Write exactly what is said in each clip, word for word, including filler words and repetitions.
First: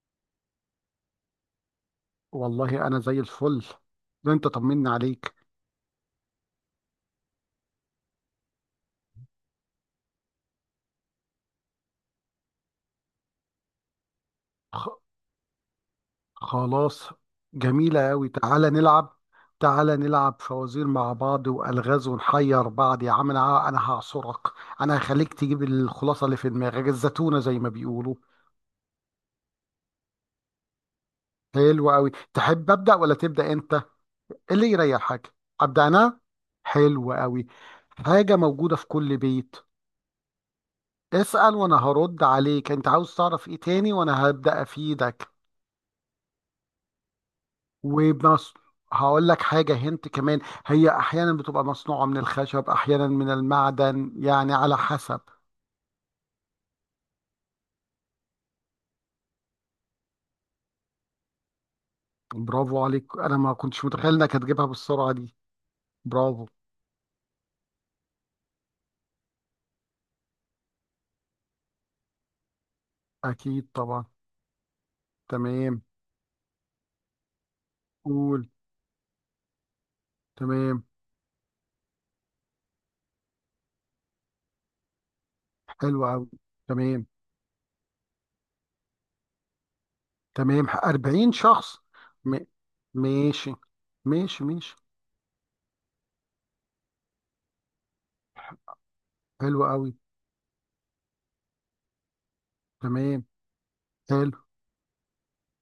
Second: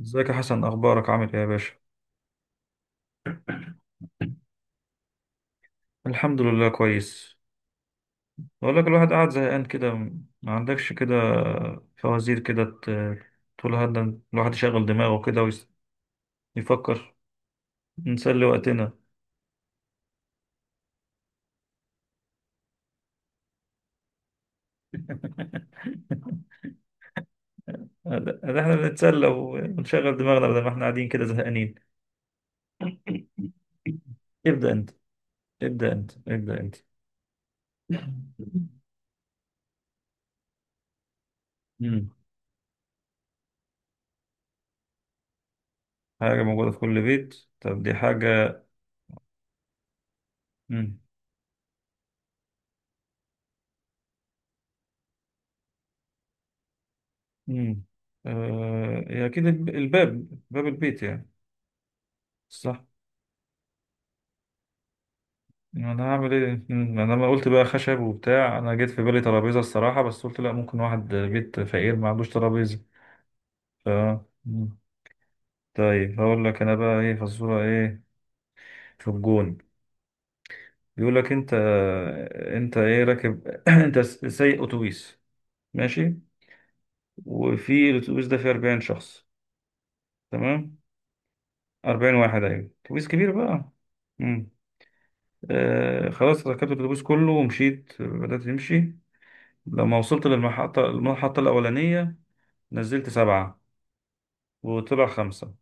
ازيك يا حسن؟ اخبارك؟ عامل ايه يا باشا؟ والله انا زي الفل. ده انت طمنا عليك. الحمد لله كويس. بقول لك، الواحد قاعد زهقان كده، ما عندكش كده فوازير كده ت- تقول هذا الواحد يشغل خ... دماغه كده خلاص. ويفكر. جميلة قوي، نسلي تعالى وقتنا. نلعب. تعالى نلعب فوازير مع بعض والغاز ونحير بعض، يا عم، انا انا هعصرك. انا هخليك تجيب الخلاصة اللي في دماغك الزتونة زي ما بيقولوا. ده ده احنا بنتسلى ونشغل دماغنا بدل ما احنا قاعدين كده زهقانين. حلو قوي، تحب ابدا ولا تبدا انت، إيه؟ اللي ابدأ انت، يريحك. ابدا ابدأ انت، انا. ابدأ انت. حلو قوي. حاجة موجودة في كل بيت. اسأل وانا مم. هرد عليك. انت عاوز تعرف ايه تاني وانا هبدا افيدك. حاجة موجودة في كل بيت. طب دي وبنص. حاجة. هقول لك حاجة هنت كمان. هي أحيانا بتبقى مصنوعة من الخشب، أحيانا من المعدن، يعني على حسب. امم آه، هي اكيد الب- الباب، باب البيت يعني. صح. برافو عليك، أنا ما كنتش متخيل إنك هتجيبها بالسرعة دي. انا هعمل برافو. ايه؟ مم، انا لما قلت بقى خشب وبتاع انا جيت في بالي ترابيزه الصراحه، بس قلت لا، ممكن واحد بيت فقير ما عندوش ترابيزه. أكيد ف طبعا. مم. تمام. طيب هقول لك انا بقى ايه فزوره ايه؟ قول. في الجون. تمام. بيقول لك انت انت ايه راكب؟ انت س- سايق اتوبيس، حلو ماشي. أوي. تمام. وفي الاتوبيس ده فيه اربعين شخص، تمام تمام. اربعين شخص. اربعين م... واحد، ايوه اتوبيس كبير ماشي. بقى. ماشي ماشي. آه خلاص، ركبت الاتوبيس كله ومشيت، بدأت أمشي. حلو أوي. لما وصلت للمحطة، المحطة الأولانية، نزلت تمام. سبعة حلو، وطلع خمسة.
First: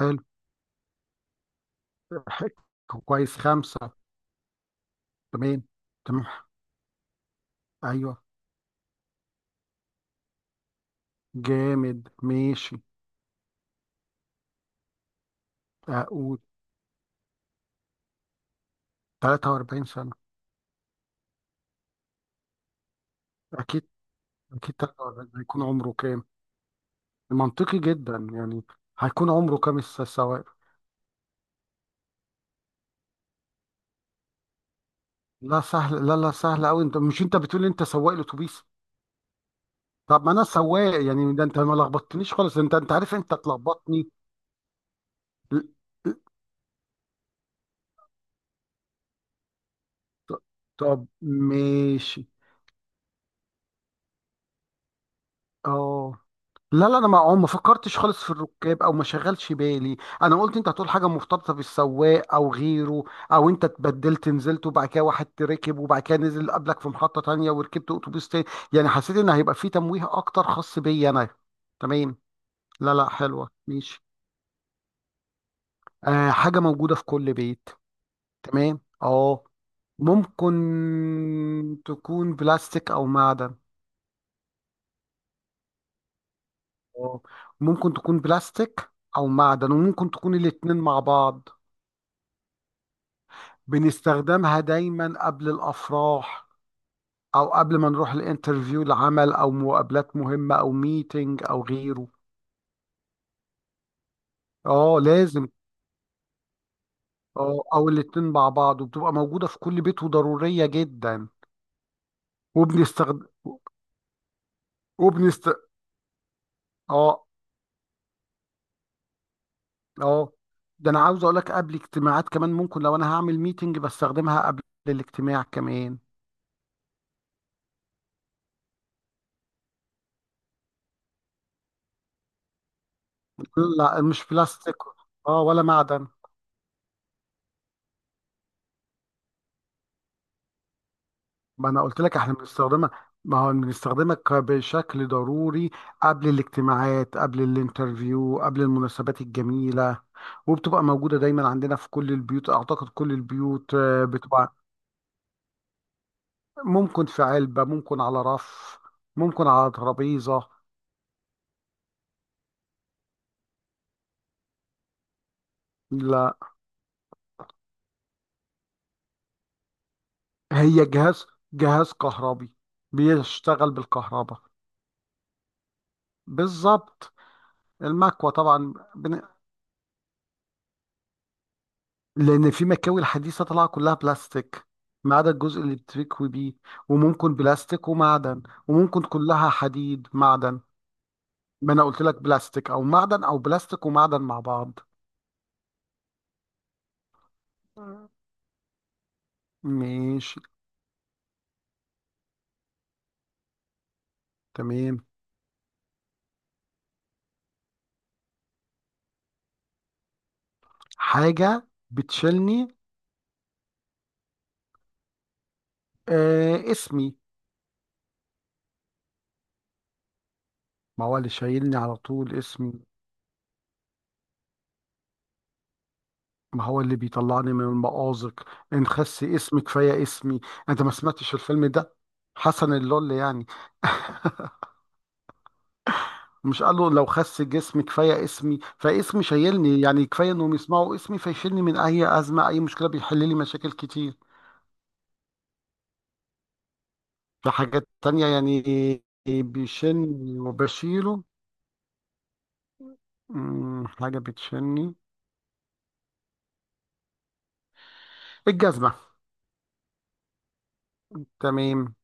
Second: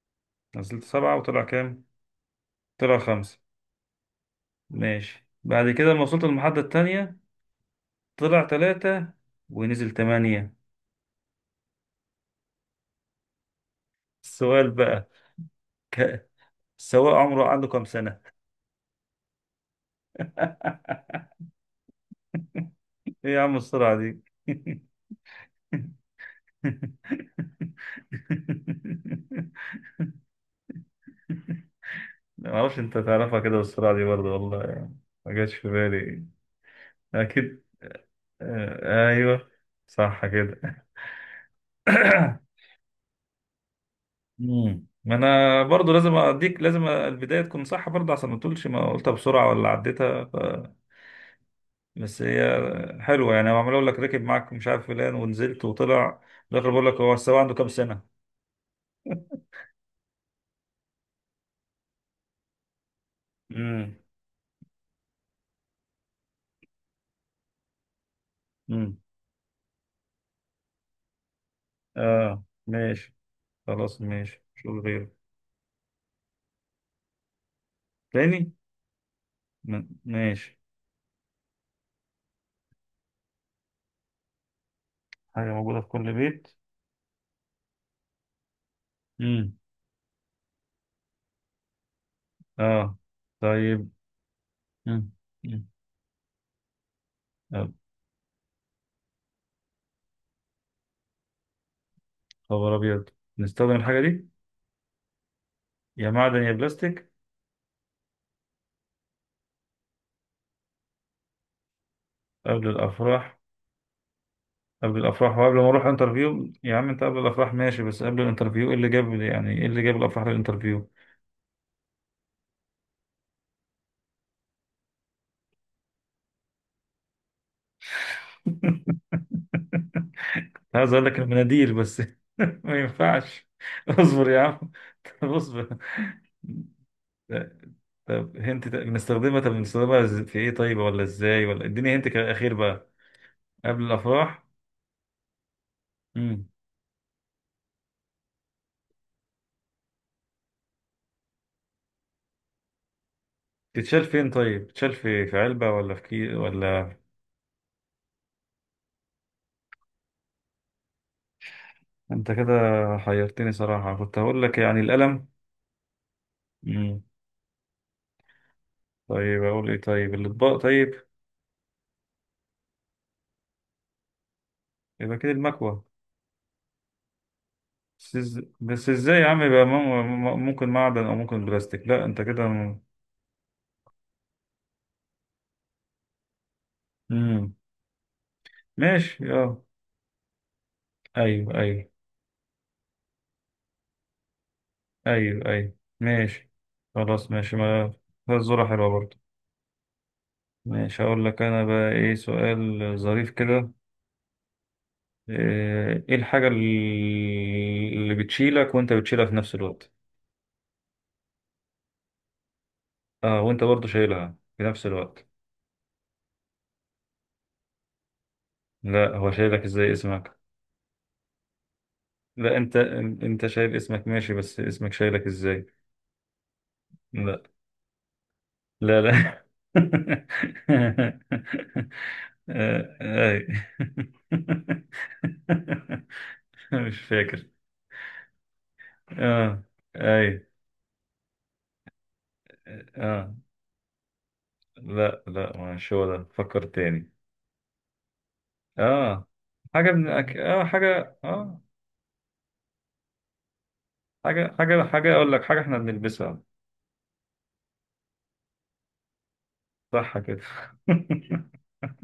حلو. نزلت سبعة وطلع كام؟ ح- طلع كويس خمسة. خمسة. ماشي، تمام، بعد كده لما وصلت تمام، للمحطة التانية، أيوه، طلع تلاتة ونزل تمانية. جامد، ماشي. السؤال بقى، ك... أقول السواق عمره، عنده كام سنة؟ تلاتة واربعين سنة. إيه يا عم أكيد، السرعة دي؟ أكيد تلاتة واربعين هيكون عمره كام؟ منطقي جدا يعني. هيكون عمره كام، الس- السواق؟ ما اعرفش، انت تعرفها كده بالسرعه دي برضه والله يعني، ما جاتش لا في سهل، لا بالي. لا سهل أوي، أنت مش أنت اكيد، بتقول أنت سواق الأتوبيس؟ آه، ايوه، طب صح ما أنا كده. سواق يعني، ده أنت ما لخبطتنيش خالص، أنت أنت عارف أنت تلخبطني. مم. ما انا ل- برضه لازم ل- اديك، لازم البدايه تكون صح برضه عشان ما تقولش ما قلتها بسرعه ولا عديتها. ف... ط- طب بس ماشي. هي حلوه يعني، هو عمال اقول لك ركب معاك مش عارف فلان ونزلت أه. وطلع، في الاخر بقول لا لك لا، انا هو ما السواق ما عنده كام فكرتش سنه. خالص في الركاب او ما شغلش بالي، انا قلت انت هتقول حاجه مرتبطه بالسواق او غيره. او انت امم اتبدلت نزلت وبعد كده واحد ركب وبعد كده نزل قبلك في محطه تانية وركبت اتوبيس تاني. يعني امم حسيت ان هيبقى في تمويه اكتر خاص بيا انا. تمام. اه لا لا، ماشي. حلوه خلاص ماشي. ماشي شوف غيره. آه، حاجه موجوده في كل بيت. تاني. تمام، اه. م- ممكن ماشي. تكون بلاستيك او معدن. حاجه موجوده في كل بيت. اه، ممكن تكون بلاستيك او امم معدن، وممكن تكون الاتنين مع بعض. اه طيب. بنستخدمها مم. دايما قبل مم. الأفراح. أو يا قبل ما نروح الانترفيو العمل، أو مقابلات مهمة، أو ميتنج، أو غيره. خبر ابيض، نستخدم الحاجه دي، اه، لازم. يا معدن يا بلاستيك، اه، أو الاتنين مع بعض، وبتبقى موجودة في كل بيت وضرورية جدا. قبل وبنستخدم الافراح؟ قبل الافراح وبنست وقبل ما اروح انترفيو؟ يا عم انت قبل اه الافراح ماشي، بس قبل الانترفيو ايه اللي جاب، يعني ايه اللي جاب الافراح اه للانترفيو؟ ده أنا عاوز أقول لك قبل اجتماعات كمان، ممكن لو أنا هعمل ميتنج بستخدمها قبل الاجتماع كمان. عايز اقول لك المناديل بس ما ينفعش. لا، مش اصبر يا عم، بلاستيك. طب اه، ولا اصبر. معدن. لا، طب هنت، بنستخدمها، طب بنستخدمها إز- في ايه طيب ولا ازاي، ولا ما انا اديني قلت هنت لك كده احنا اخير بقى. بنستخدمها. ما هو قبل بنستخدمها ك- الافراح. بشكل ضروري. قبل مم. الاجتماعات، قبل الانترفيو، قبل المناسبات الجميلة. وبتبقى موجودة دايما عندنا في كل البيوت، اعتقد كل البيوت تتشال آه، فين بتبقى. طيب؟ تتشال في في علبة ولا في كي ولا ممكن في علبة، ممكن على رف، ممكن على ترابيزة. انت كده حيرتني صراحة، كنت هقول لك يعني القلم. لا، مم. طيب اقول ايه؟ طيب الاطباق هي طيب. جهاز جهاز كهربي بيشتغل بالكهرباء. يبقى كده المكوة. بالظبط، بس المكوة إز- طبعا. بس ازاي يا عم؟ يبقى مم- مم- ممكن معدن او ممكن بلاستيك، لا انت كده لان في م- مكاوي الحديثه طالعه كلها بلاستيك، ما عدا الجزء اللي بتكوي بيه. وممكن مم. بلاستيك ومعدن. وممكن ماشي كلها اه. حديد معدن. ايوه ما انا ايوه، قلت لك بلاستيك او معدن او بلاستيك ومعدن مع بعض. ايوه ايوه، ماشي. خلاص ماشي، ما مم. الزورة حلوة برضه. ماشي. ماشي، هقول لك انا بقى ايه؟ سؤال ظريف كده. تمام. آه، ايه الحاجة اللي بتشيلك وانت بتشيلها في نفس الوقت؟ حاجه بتشيلني؟ اه وانت برضه شايلها في نفس الوقت. آه، اسمي. لا، هو شايلك ازاي اسمك؟ ما هو اللي شايلني على طول لا اسمي. انت انت شايل اسمك ماشي، بس اسمك شايلك ازاي؟ ما هو اللي لا بيطلعني من المأزق. ان لا خس لا. اسمي كفايه اسمي. انت ما سمعتش الفيلم ده؟ حسن آه، اللول آي. يعني. مش قال له مش لو خس فاكر. جسمي كفايه اسمي؟ فاسمي اه، شايلني، يعني كفايه اي، انهم يسمعوا اسمي فيشيلني من اي ازمه، اي مشكله بيحل اه. لي مشاكل كتير. لا لا، مش هو ده، فكر تاني. في حاجات تانية يعني. اه، حاجة من أك... بيشيلني اه حاجة، وبشيله. اه. أمم، حاجه حاجة حاجة بتشيلني. حاجة أقول لك، حاجة إحنا بنلبسها. الجزمه. صح كده. تمام.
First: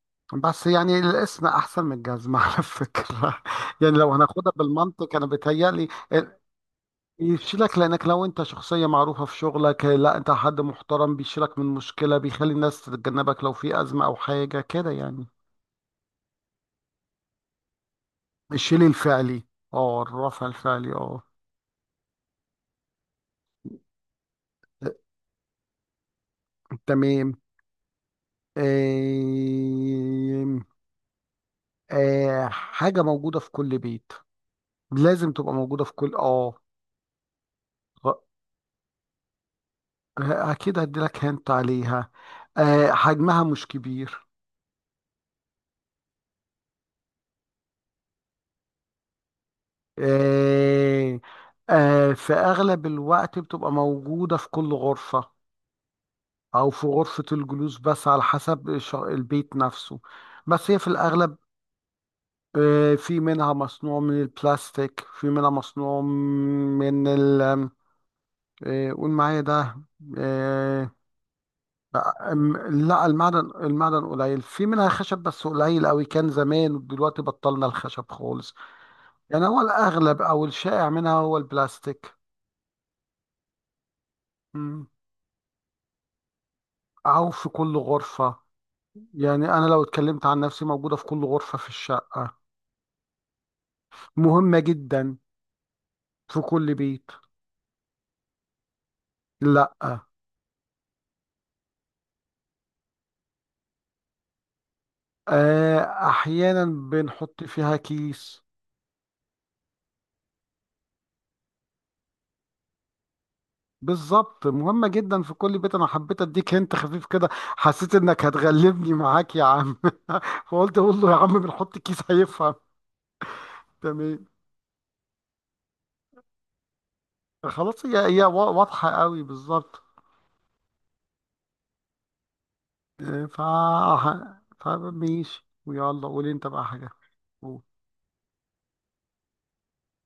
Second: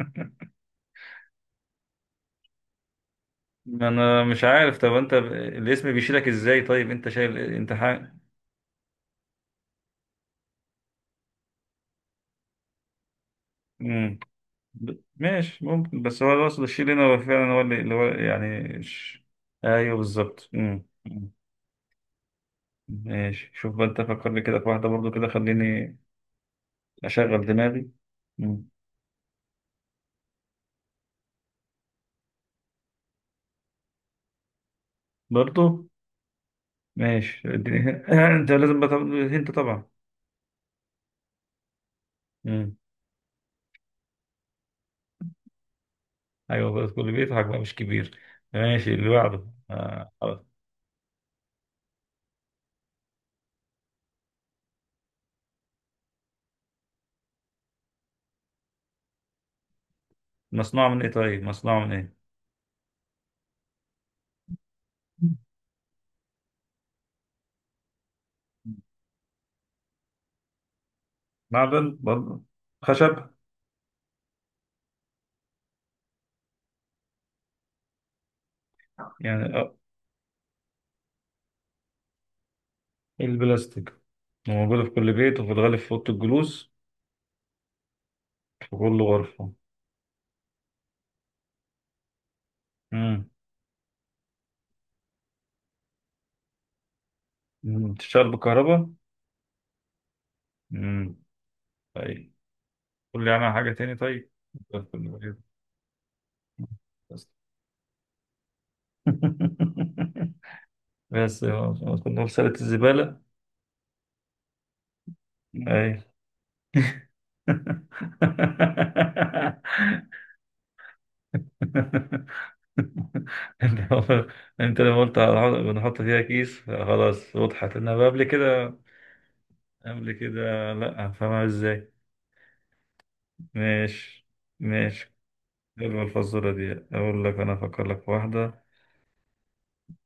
بس يعني الاسم احسن من الجزمه على فكره. ما يعني لو أنا مش هناخدها عارف، طب أنت بالمنطق، انا ب- بتهيألي الاسم بيشيلك إزاي طيب؟ أنت شايل، أنت يشيلك لانك حاجة. لو انت شخصيه معروفه في شغلك، لا، انت حد محترم بيشيلك من مشكله، بيخلي الناس تتجنبك لو في ازمه او مم. حاجه كده ب- يعني. ماشي، ممكن، بس هو الأصل الشيل هنا، هو فعلا هو اللي اللي هو الشيل يعني ش... الفعلي، أيوه اه، الرفع بالظبط. مم. الفعلي، اه. مم. ماشي شوف بقى، أنت فكر لي كده في واحدة برضو كده خليني تمام. أشغل دماغي. مم. آم، آه، حاجه موجوده في كل بيت. لازم تبقى برضو موجوده في كل اه ماشي، اديني هن- غ- أنت لازم بقى تاخد هنت طبعا. اكيد هديلك هنت عليها. مم. آه، حجمها مش كبير. ايوه، بس كله بيضحك بقى مش كبير. ماشي اللي بعده. آه. خلاص. آه. آه، في اغلب الوقت بتبقى موجوده في كل غرفه. أو في غرفة الجلوس، بس على حسب الش- البيت نفسه. بس هي في مصنوع من ايه الأغلب. طيب؟ مصنوع من ايه؟ آه، في منها مصنوع من البلاستيك، في منها مصنوع من ال. آه، قول معايا ده. آه، معدن برضه؟ أم- لا، خشب المعدن المعدن قليل، في منها خشب بس قليل قوي، كان زمان، ودلوقتي بطلنا الخشب خالص. يعني؟ يعني هو آه. الأغلب أو الشائع منها هو البلاستيك. البلاستيك. موجودة مم. في كل بيت وفي الغالب في أوضة الجلوس؟ أو في كل غرفة. في كل يعني غرفة؟ أنا لو اتكلمت عن نفسي، موجودة في كل غرفة في الشقة. امم مهمة جدا في كل بيت. أمم. بتشتغل بالكهرباء؟ لا. امم طيب، قول لي عنها حاجة تاني طيب. في كل بيت. آه، احيانا بس. بنحط فيها كيس. بس آه، كنا نقول سلة الزبالة. بالظبط، مهمة جدا في كل بيت، انا أي. حبيت اديك، انت خفيف كده، حسيت انك هتغلبني معاك يا عم. فقلت اقول له يا عم بنحط كيس هيفهم. انت تمام. انت لما قلت هنحط- بنحط فيها كيس، خلاص وضحت، خلاص، هي انما قبل هي وا- كده، واضحة قوي بالظبط. قبل كده لا هفهمها ازاي. آه، ف ماشي. ماشي. فماشي، حلوة ويلا قول انت الفزورة بقى دي. حاجة. اقول لك انا قول. افكر لك في واحدة.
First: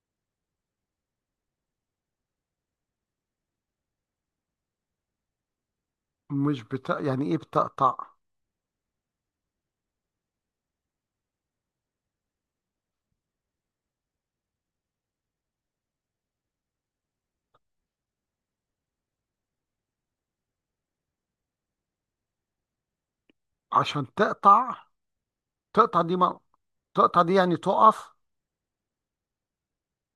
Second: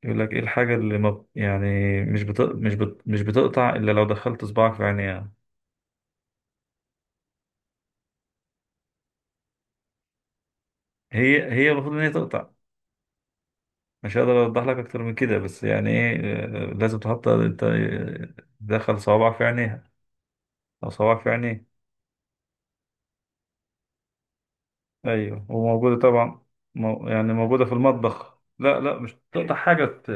يقول لك ايه الحاجة اللي، ما يعني، مش بت... مش بت... مش بتقطع الا لو دخلت صباعك في عينيها. مش بت... يعني ايه بتقطع؟ هي هي المفروض ان هي تقطع، مش هقدر اوضح لك اكتر من كده. بس يعني ايه؟ آه، لازم تحط انت، آه، تدخل صوابعك في عينيها او صوابعك في عينيك. عشان تقطع. ايوه وموجوده تقطع دي ما... طبعا. مو تقطع يعني دي يعني موجوده في تقف؟ المطبخ. لا لا، مش تقطع حاجه ت-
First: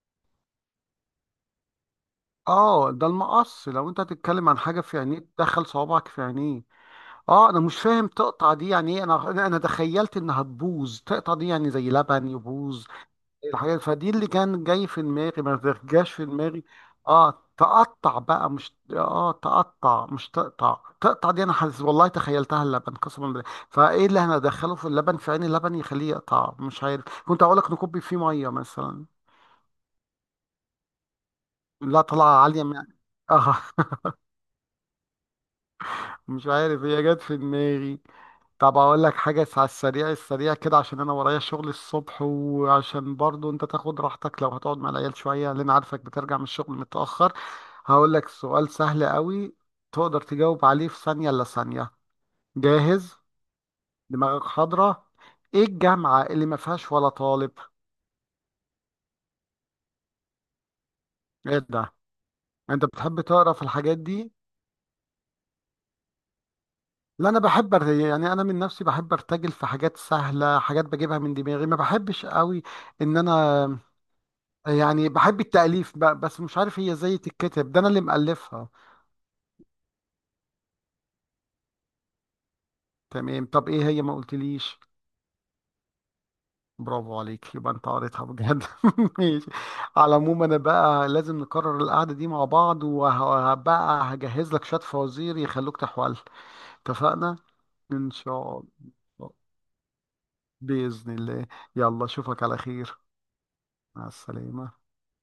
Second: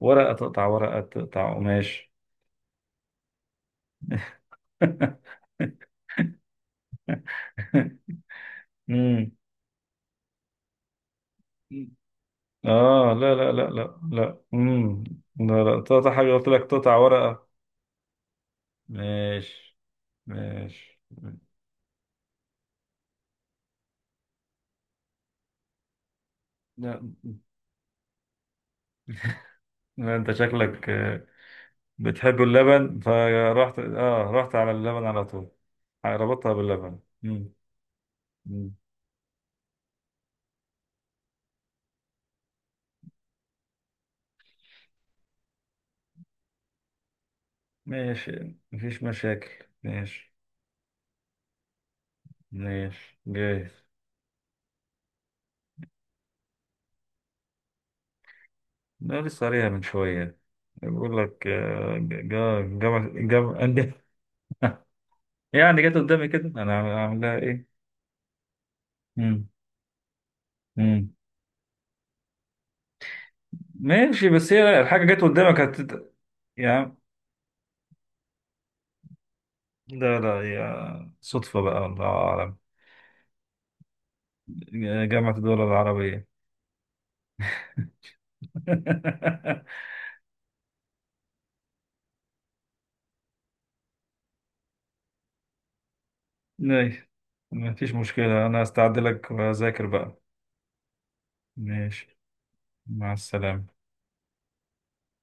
ورقه، تقطع ورقه، تقطع قماش. اه، ده المقص، لو انت هتتكلم عن حاجه في عينيه تدخل صوابعك في عينيه. اه، انا مش فاهم تقطع دي يعني ايه. انا امم انا أنا تخيلت انها تبوظ، تقطع دي يعني زي لبن يبوظ. اه، لا لا لا الحاجات لا فدي اللي لا. كان جاي في امم دماغي، ما لا لا، جاش تقطع في حاجه، قلت لك دماغي. تقطع اه، ورقه. تقطع بقى مش اه ماشي. تقطع، مش تقطع، ماشي. تقطع دي انا حاسس والله تخيلتها اللبن، قسما بالله. فايه اللي هندخله في اللبن في عين اللبن يخليه يقطع، مش لا عارف، كنت اقول لك نكب فيه ميه مثلا. لا، انت شكلك آه، لا، بتحب طلع عاليه من- اللبن، اه. فرحت اه رحت على اللبن على طول، مش ربطها عارف، باللبن. هي جت في امم دماغي. طب اقول لك حاجه على السريع السريع كده، عشان انا ورايا شغل الصبح، وعشان برضو انت تاخد راحتك لو هتقعد مع العيال شويه، لان عارفك بترجع من الشغل متاخر. هقول لك ماشي، سؤال مفيش سهل مشاكل. قوي. تقدر ماشي، تجاوب عليه في ثانيه الا ثانيه. ماشي جاهز؟ جاهز. دماغك حاضره؟ ايه الجامعه اللي ما فيهاش ولا طالب؟ ده لسه قاريها من شوية، بيقول لك ايه ده؟ آه، جا، انت جا بتحب تقرا جا في عندي. الحاجات دي؟ يعني جت قدامي كده، أنا عامل- لا، عاملها انا بحب إيه؟ أر- يعني انا من نفسي بحب مم. ارتجل في حاجات سهله، حاجات مم. بجيبها من دماغي، ما بحبش قوي. ان انا، ماشي، بس هي الحاجة يعني جت بحب قدامك التأليف هتت... بقى، بس مش عارف هي يا، ازاي تتكتب، ده انا اللي مألفها. لا لا يا صدفة بقى، الله أعلم. تمام، طب ايه هي، ما قلتليش. جامعة الدول العربية. برافو عليك، يبقى انت قريتها بجد. ماشي. على العموم، انا بقى لازم نكرر القعدة دي مع بعض، وهبقى هجهز لك شوية فوازير يخلوك تحول. ماشي، اتفقنا. مفيش ان مشكلة، شاء أنا هستعد لك الله. وأذاكر بقى. بإذن الله. يلا ماشي. اشوفك على خير. مع السلامة. مع السلامة.